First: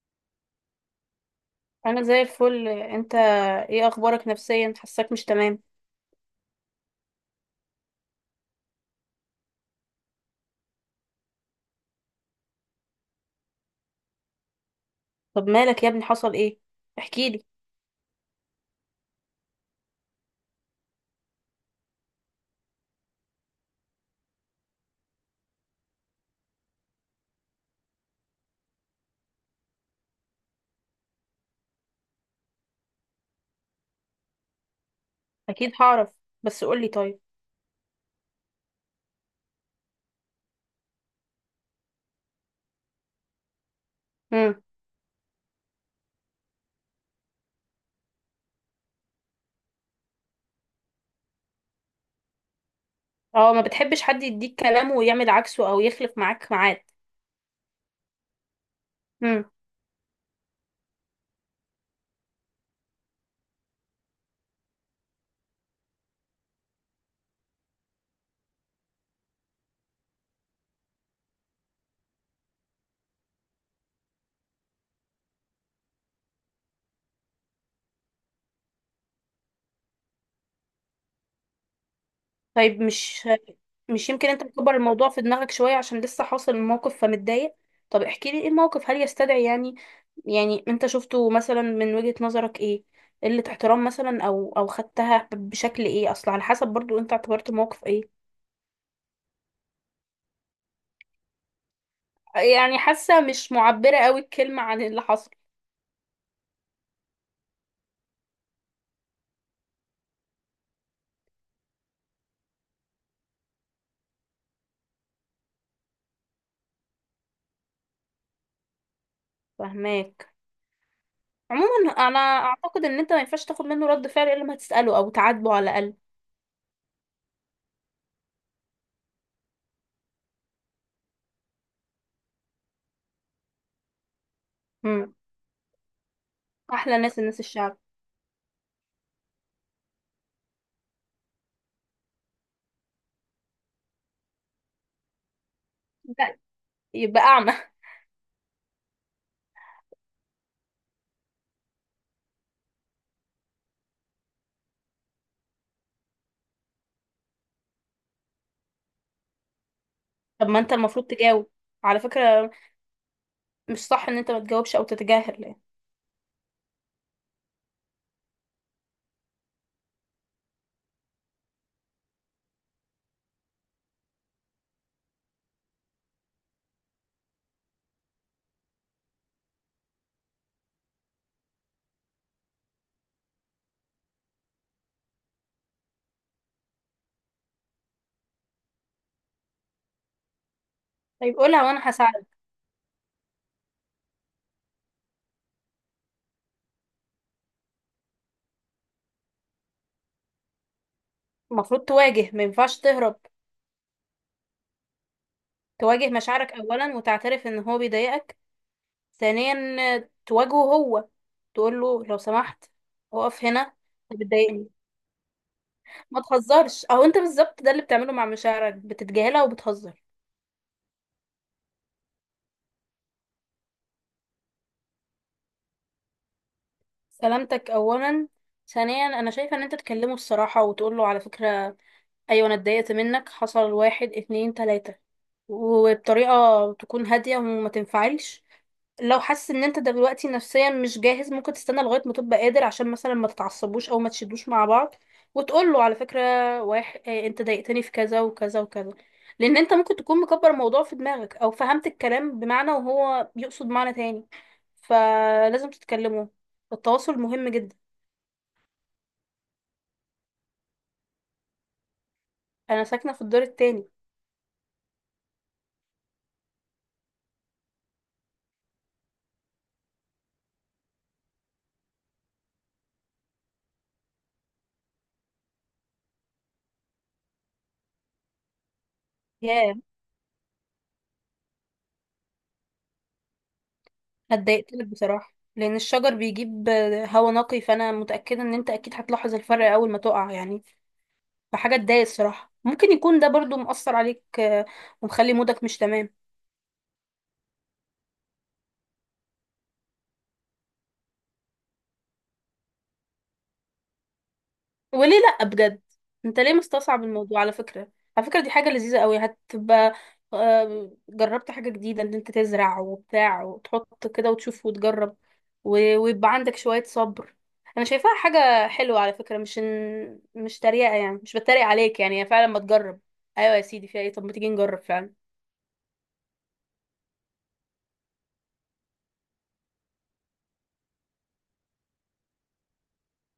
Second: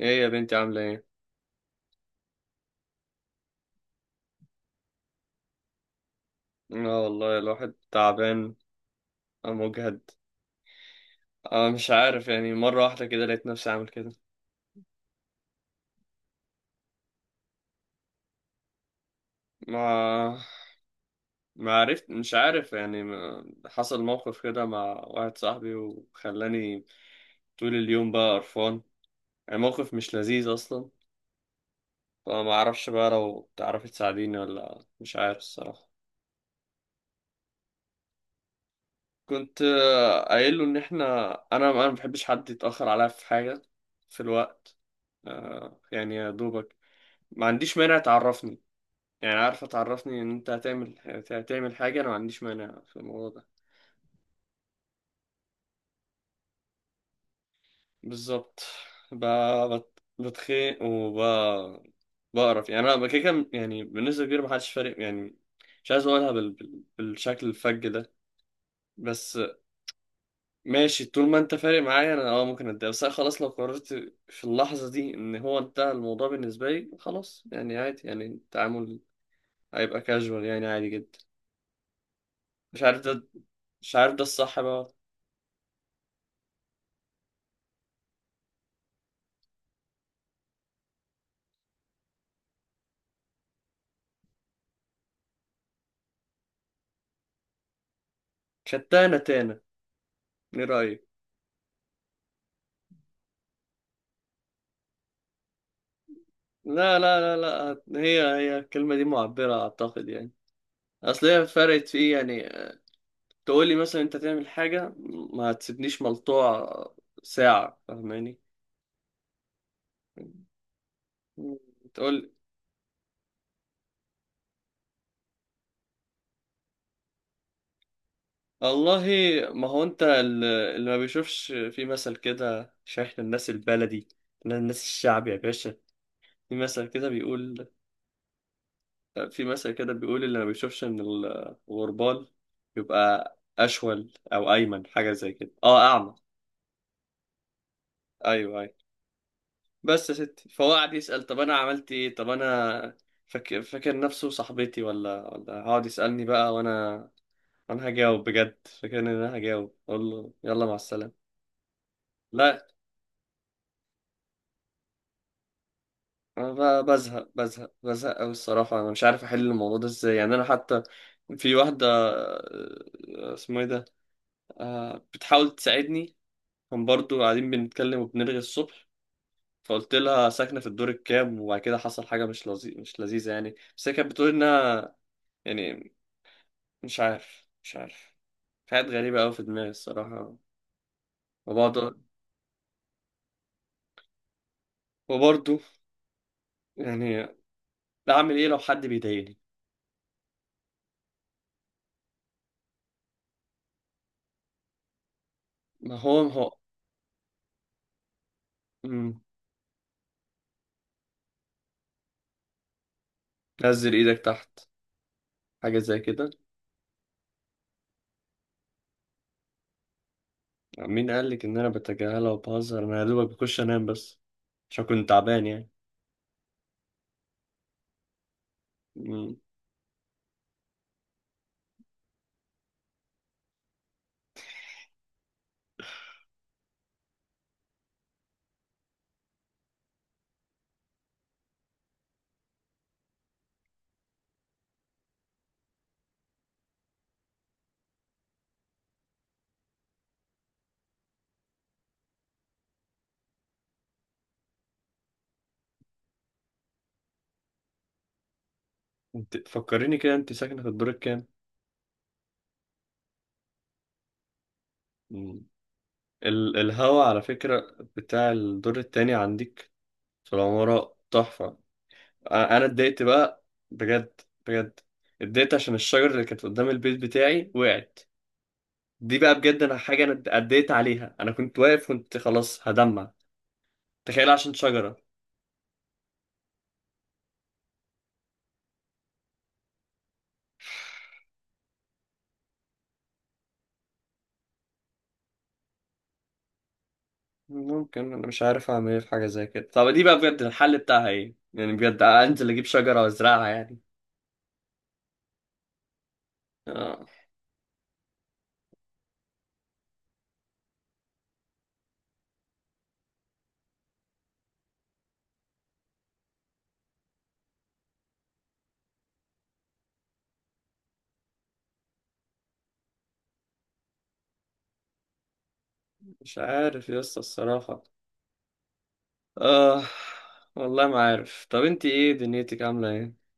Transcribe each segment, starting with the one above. ايه يا بنتي، عاملة ايه؟ انا زي الفل. انت ايه اخبارك نفسيا؟ حاساك مش تمام. اه والله الواحد تعبان، مجهد. اه، مش عارف، يعني مرة واحدة كده لقيت نفسي عامل كده. طب مالك يا ابني؟ حصل ايه؟ احكيلي. ما ما عرفت، مش عارف يعني، حصل موقف كده مع واحد صاحبي وخلاني طول اليوم بقى قرفان. يعني موقف مش لذيذ اصلا، فما اعرفش بقى لو تعرفي تساعديني ولا مش عارف اكيد الصراحة. هعرف، بس قولي طيب. كنت قايل له ان احنا، انا ما بحبش حد يتأخر عليا في حاجة، في امم. الوقت. يعني يا دوبك ما عنديش مانع تعرفني، يعني عارفة تعرفني ان انت هتعمل، حاجة انا ما عنديش مانع في الموضوع ده. اه، ما بتحبش حد يديك كلام ويعمل عكسه او يخلف معاك ميعاد. بالظبط. ب... امم. بتخيق بقرف يعني، انا كده كده يعني بالنسبة كبيرة، ما حدش فارق يعني. مش عايز اقولها بالشكل الفج ده، بس. ماشي، طول ما انت فارق معايا انا ممكن اتضايق، بس انا خلاص لو قررت في اللحظة دي ان هو انتهى الموضوع بالنسبة لي، خلاص يعني عادي، يعني التعامل هيبقى كاجوال يعني عادي جدا. مش طيب. عارف ده مش مش مش عارف ده يمكن انت الصح مكبر بقى. الموضوع في دماغك شويه عشان لسه حاصل الموقف فمتضايق؟ طب احكيلي ايه الموقف، هل يستدعي يعني؟ يعني انت شفته مثلا من وجهة نظرك ايه؟ قلة احترام مثلا، او خدتها بشكل ايه؟ اصل على حسب برضو انت اعتبرت الموقف ايه. شتانة تانة، ايه رأيك؟ يعني حاسة مش معبرة قوي الكلمة عن اللي حصل. لا، لا، لا، لا، هي هي الكلمة دي معبرة أعتقد يعني. أصل هي فرقت في إيه يعني؟ تقولي مثلا أنت تعمل حاجة، ما هتسيبنيش ملطوع ساعة، فاهماني؟ فهماك. عموما انا تقول اعتقد ان انت ما ينفعش تاخد منه رد فعل الا لما تسأله او تعاتبه على الاقل. والله، ما هو أنت اللي ما بيشوفش في مثل كده، عشان إحنا الناس البلدي. إحنا الناس مم. الشعب يا باشا، في مثل احلى كده ناس الناس بيقول الشعب. في مثل كده بيقول اللي ما بيشوفش ان الغربال يبقى اشول او ايمن حاجه زي كده، اعمى. لا، يبقى اعمى. ايوه، ايوه. بس يا ستي، فهو قعد يسال، طب انا عملت ايه؟ طب انا فاكر نفسه صاحبتي ولا هقعد يسالني بقى، وانا هجاوب بجد؟ فاكر ان انا هجاوب اقول له طب ما يلا انت مع المفروض السلامه؟ تجاوب على فكرة. لا. مش صح ان انت ما تجاوبش او تتجاهل يعني. انا بزهق بزهق بزهق قوي الصراحه، انا مش عارف احل الموضوع ده ازاي يعني، انا حتى في واحده، اسمه ايه ده، بتحاول تساعدني. كان برضو قاعدين بنتكلم وبنرغي الصبح، فقلت لها ساكنة في الدور الكام، وبعد كده حصل حاجة مش لذيذة يعني، بس هي كانت بتقول إنها يعني، مش عارف. في حاجات غريبة أوي في دماغي الصراحة. طيب قولها وانا وبقعد، هساعدك. وبرضو، يعني، أعمل إيه لو حد بيضايقني؟ المفروض تواجه، ما ينفعش تهرب. ما تواجه هو ما هو مشاعرك اولا وتعترف ان هو بيضايقك. مم. ثانيا تواجهه هو. تقول له لو سمحت، اقف هنا، نزل إيدك انت تحت، بتضايقني. حاجة زي ما كده. تهزرش، او انت بالظبط ده اللي بتعمله مع مشاعرك، بتتجاهلها وبتهزر. مين قالك إن أنا بتجاهلها وبهزر؟ أنا يا دوبك بخش أنام بس، عشان كنت تعبان يعني. سلامتك اولا. ثانيا انا مم. شايفه ان انت تكلمه الصراحه وتقول له على فكره، ايوه انا اتضايقت منك، حصل واحد اتنين تلاتة، وبطريقة تكون هادية وما تنفعلش. لو حاسس ان انت دلوقتي نفسيا مش جاهز، ممكن تستنى لغاية ما تبقى قادر عشان مثلا ما تتعصبوش او ما تشدوش مع بعض. وتقول له على فكرة، واحد إيه، انت ضايقتني في كذا وكذا وكذا. لان انت ممكن تكون مكبر الموضوع في دماغك او فهمت الكلام بمعنى وهو بيقصد معنى تاني. فلازم تتكلموا، التواصل مهم جدا. انت فكريني كده، أنت ساكنة في الدور الكام؟ انا ساكنة في الدور التاني. الهوا على فكرة بتاع الدور التاني عندك في العمارة تحفة. أنا اتضايقت بقى، بجد، بجد، اتضايقت عشان الشجرة اللي كانت قدام البيت بتاعي وقعت. دي بقى بجد ياه. أنا حاجة، أنا اتضايقت عليها، أنا كنت واقف كنت خلاص هدمع. تخيل، عشان هتضايقت لك شجرة. بصراحة، لأن الشجر بيجيب هوا نقي، فأنا متأكدة إن أنت أكيد هتلاحظ الفرق أول ما تقع يعني. فحاجة تضايق الصراحة، ممكن يكون ده برضو مؤثر عليك ومخلي مودك مش تمام. ممكن، أنا مش عارف أعمل إيه في حاجة زي كده، طب دي بقى بجد الحل بتاعها إيه يعني؟ بجد أنزل أجيب شجرة وأزرعها يعني؟ وليه لا؟ بجد. انت ليه مستصعب آه. الموضوع على فكرة؟ على فكرة دي حاجة لذيذة قوي هتبقى. جربت حاجة جديدة ان انت تزرع وبتاع وتحط كده وتشوف وتجرب. ويبقى عندك شوية صبر. انا شايفاها حاجة حلوة على فكرة، مش تريقة يعني، مش بتريق عليك يعني، هي فعلا. ما تجرب؟ ايوه يا سيدي فيها ايه؟ طب ما تيجي نجرب فعلا. مش عارف يا اسطى الصراحة. آه والله ما عارف، طب انت، ايه دنيتك، عاملة ايه؟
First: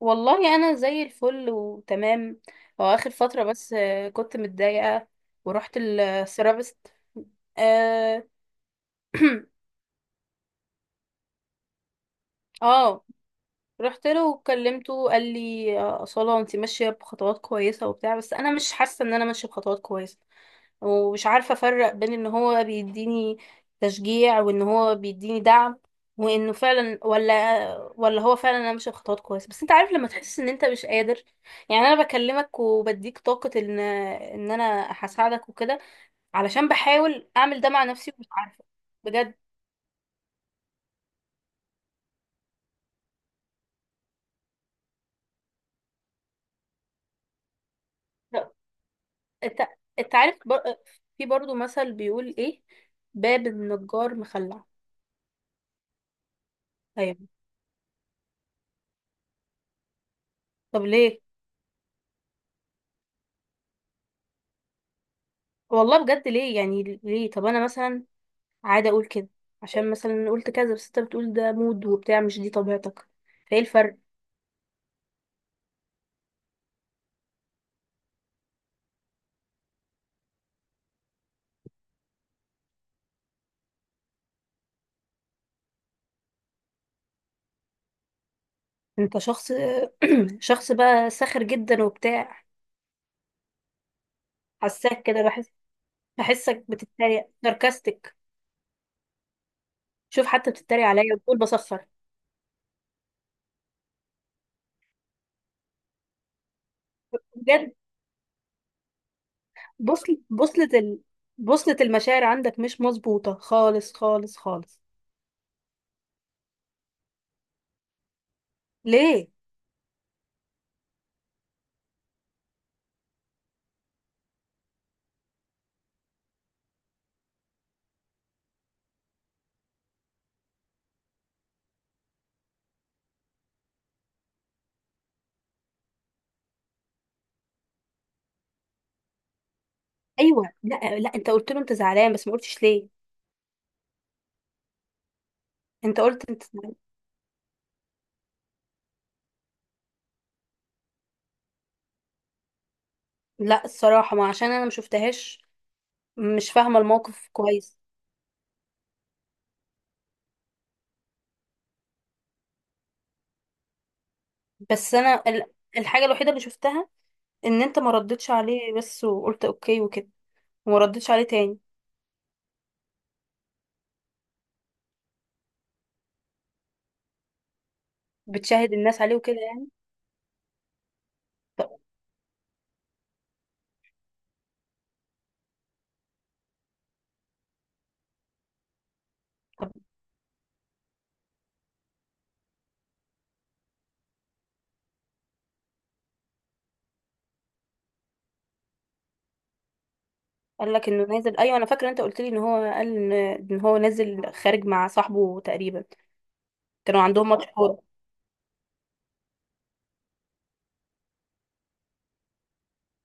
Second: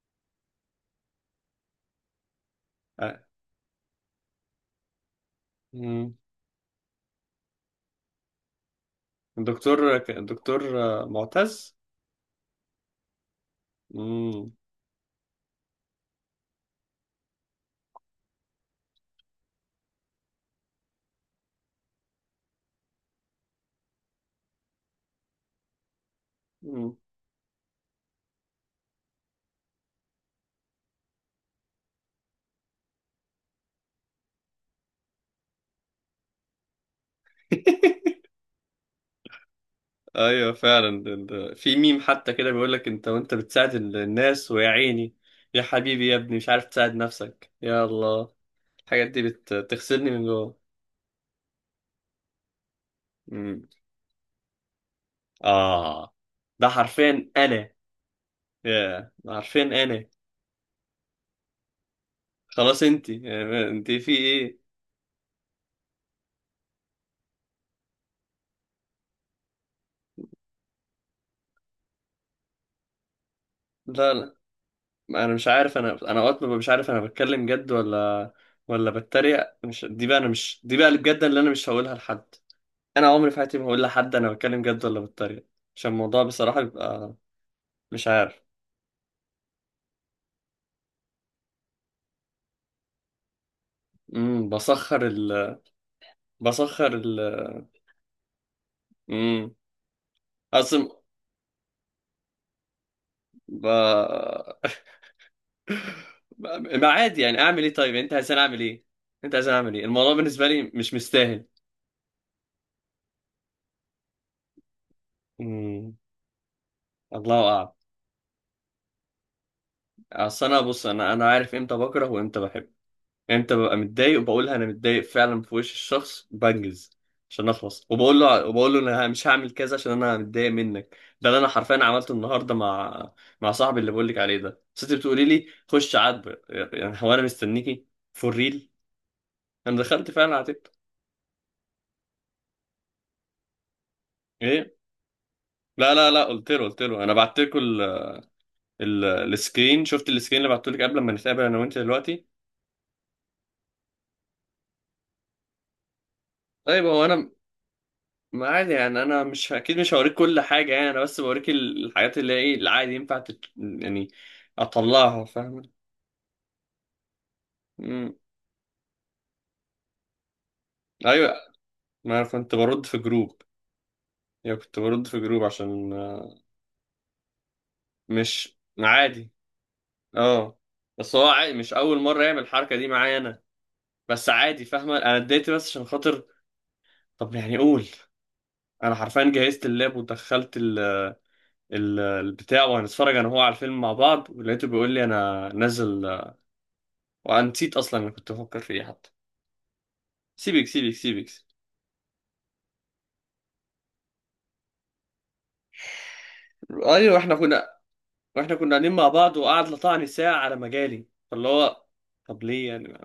والله انا زي الفل وتمام. هو اخر آه، فترة بس كنت متضايقة. ورحت مم. الثيرابيست. اه. الدكتور الدكتور معتز. اه رحت له مم. وكلمته، قال لي أصالة انت ماشية بخطوات كويسة وبتاع، بس أنا مش حاسة إن أنا ماشية بخطوات كويسة. ومش عارفة أفرق بين إن هو بيديني تشجيع وإن هو بيديني دعم، وإنه مم. فعلا ولا هو فعلا أنا ماشية بخطوات كويسة. بس أنت عارف لما تحس إن أنت مش قادر يعني. أنا بكلمك وبديك طاقة إن أنا هساعدك وكده، علشان بحاول أعمل ده مع نفسي ومش عارفة. بجد. ايوه فعلا، في ميم حتى كده بيقول لك، انت وانت بتساعد الناس ويا عيني. يا حبيبي يا ابني مش عارف تساعد نفسك، يا الله. الحاجات دي انت بتغسلني انت من عارف جوه. في برضو مثل بيقول ايه: باب مم. النجار مخلع. اه، ده ايوه. حرفيا انا. يا ده حرفيا انا. طب ليه؟ خلاص، انت في ايه؟ والله بجد ليه يعني؟ ليه؟ طب انا مثلا عادة اقول كده عشان مثلا قلت كذا، بس انت بتقول ده مود وبتاع، مش دي طبيعتك، فايه الفرق؟ لا، لا. انا مش عارف، انا اوقات ببقى مش عارف انا بتكلم جد ولا بتريق. مش دي بقى اللي بجد، اللي انا مش هقولها لحد. انا عمري في حياتي ما هقول لحد انا بتكلم جد ولا بتريق، عشان الموضوع بصراحة بيبقى، مش عارف. انت شخص شخص بقى ساخر جدا وبتاع. بسخر حساك كده، بحس بحسك بسخر ال بتتريق، ساركاستك. امم شوف حتى بتتريق اصلا، عليا وبتقول بسخر. ب... ما عادي يعني، اعمل بجد. ايه؟ طيب انت عايز اعمل ايه؟ الموضوع بوصلة بالنسبة لي بوصلة مش ال... مستاهل. بوصلة المشاعر عندك مش مظبوطة خالص خالص خالص. امم الله اعلم. ليه؟ اصل انا بص، انا عارف امتى بكره وامتى بحب. يعني انت ببقى متضايق وبقولها انا متضايق فعلا في وش الشخص بنجز عشان اخلص، وبقول له انا مش هعمل كذا عشان انا متضايق منك، ده اللي انا حرفيا عملته النهارده مع صاحبي اللي بقول لك عليه ده. بس انت بتقولي لي خش عاتبه، يعني هو انا مستنيكي؟ فور ريل. انا دخلت فعلا ايوه. عاتبته. لا لا، انت قلت له انت زعلان بس ما قلتش ليه. ايه، لا، انت لا، لا، قلت انت قلت له زعلان. قلت له انا بعت لكم السكرين، شفت السكرين اللي بعته لك قبل ما نتقابل انا وانت دلوقتي؟ لا، الصراحه ما عشان انا ما شفتهاش، مش فاهمه طيب هو الموقف انا، كويس. ما عادي يعني، انا مش اكيد مش هوريك كل حاجه يعني، انا بس بوريك الحاجات اللي هي ايه العادي ينفع يعني بس انا اطلعها، فاهم؟ الحاجه الوحيده اللي شفتها ان انت ما مم. ردتش عليه، بس وقلت اوكي وكده، وما ردتش عليه ايوه، تاني. ما انا كنت برد في جروب، يعني كنت برد في جروب عشان مش بتشاهد الناس عليه عادي. وكده يعني. اه، بس هو عادي، طب مش اول مره يعمل الحركه دي معايا انا. بس عادي فاهمه، انا اديت بس عشان خاطر، طب يعني قول. انا حرفيا جهزت طب اللاب ودخلت البتاع، وهنتفرج انا وهو على الفيلم مع بعض، ولقيته بيقول لي انا نازل. وانا نسيت اصلا انا كنت بفكر في ايه حتى. سيبك، قال لك سيبك، انه سيبك. نازل؟ ايوه انا فاكره انت قلت لي ان هو قال ان هو نازل خارج مع صاحبه تقريبا. كانوا ايوه، عندهم احنا ماتش كنا كوره. واحنا كنا قاعدين مع بعض وقعد لطعني ساعه على مجالي فاللي هو، طب ليه يعني؟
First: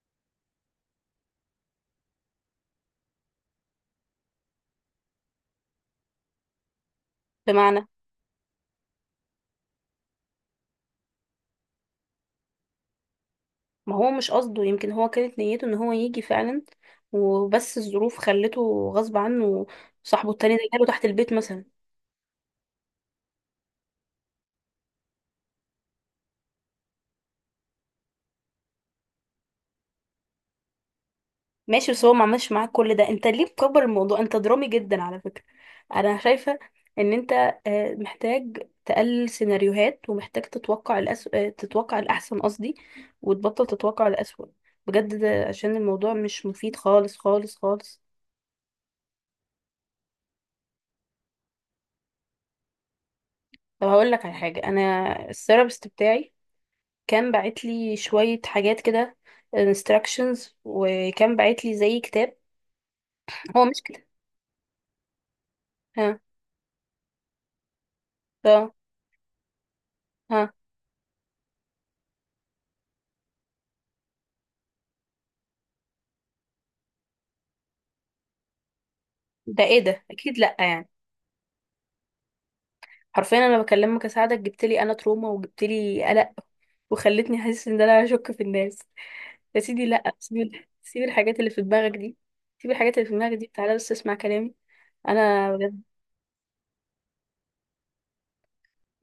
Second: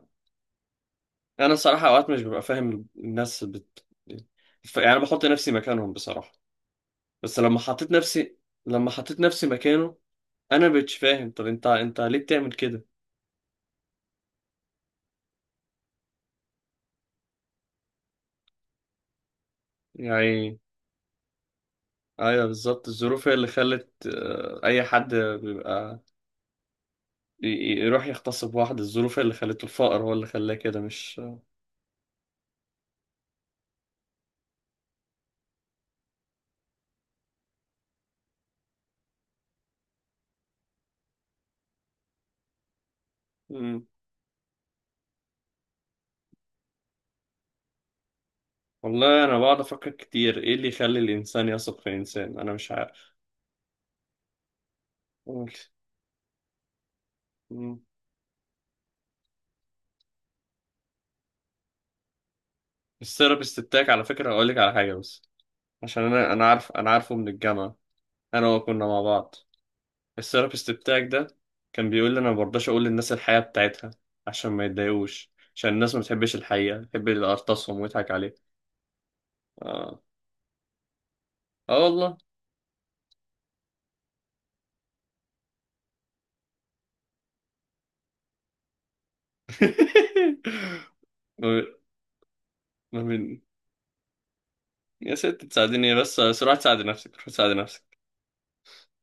انا الصراحه اوقات مش ببقى فاهم الناس يعني بحط نفسي مكانهم بصراحه. بس بمعنى؟ لما حطيت نفسي مكانه، انا مبقتش فاهم، طب انت ليه بتعمل كده ما هو مش قصده، يمكن هو كانت نيته ان هو يجي فعلا، وبس الظروف خلته غصب عنه. صاحبه التاني يعني؟ ده جاله تحت البيت مثلا. ايوه بالظبط، الظروف هي اللي خلت، اي حد بيبقى يروح يغتصب واحد، الظروف هي اللي خلته، الفقر هو اللي خلاه كده، مش. ماشي، بس هو ما عملش معاك كل ده، انت ليه مكبر الموضوع؟ انت درامي جدا على فكرة. انا شايفة ان انت محتاج تقلل سيناريوهات ومحتاج تتوقع الأس... آه، تتوقع الأحسن قصدي. وتبطل تتوقع الأسوأ. بجد ده عشان الموضوع مش مفيد خالص خالص خالص. والله انا بقعد افكر كتير، ايه اللي يخلي الانسان يثق في الانسان؟ انا مش عارف. طب هقول لك على حاجة: انا قول. الثيرابيست بتاعي كان باعت مم. لي شوية حاجات كده، instructions، وكان باعت لي زي كتاب. الثيرابيست هو مش بتاعك على كتاب. فكره، اقول لك على حاجه، بس عشان ها؟ انا عارف، انا عارفه من الجامعه، انا وهو ها؟ كنا مع بعض. ها؟ الثيرابيست بتاعك ده كان بيقول لي انا ما برضاش اقول للناس الحقيقه بتاعتها، عشان ما يتضايقوش، عشان الناس ما بتحبش الحقيقه، بتحب اللي ارتصهم ويضحك عليه. ده ايه اه، ده؟ اكيد لا يعني. اه والله. حرفيا انا بكلمك اساعدك، جبت لي انا تروما وجبت لي قلق، وخلتني احس ان انا هشك في الناس. يا سيدي لا، سيب الحاجات اللي في ما دماغك دي. سيب الحاجات ما اللي في دماغك دي، تعالى بس اسمع كلامي. يا ست انا تساعديني بس، بس روح تساعدي نفسك، روح تساعدي نفسك.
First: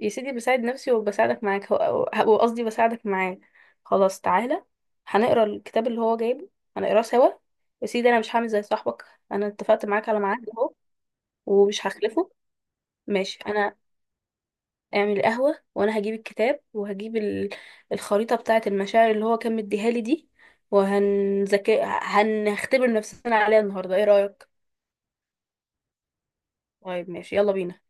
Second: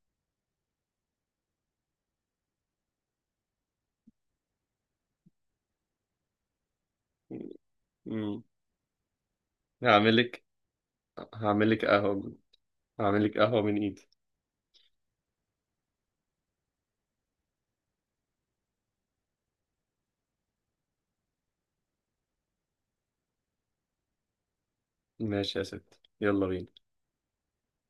يا سيدي بساعد نفسي وبساعدك معاك، وقصدي بساعدك معاه. خلاص تعالى، هنقرا الكتاب اللي هو جايبه، هنقراه سوا. يا سيدي انا مش مم. هعمل زي صاحبك. انا اتفقت معاك هعمل على لك ميعاد اهو هعمل لك ومش هخلفه. قهوة. هعمل لك ماشي، قهوة انا من ايدي. اعمل قهوة وانا هجيب الكتاب وهجيب الخريطة بتاعة المشاعر اللي هو كان مديها لي دي. وهنذاكر، هنختبر نفسنا عليها النهارده، ايه رأيك؟ ماشي يا ست، يلا بينا. طيب ماشي، يلا بينا.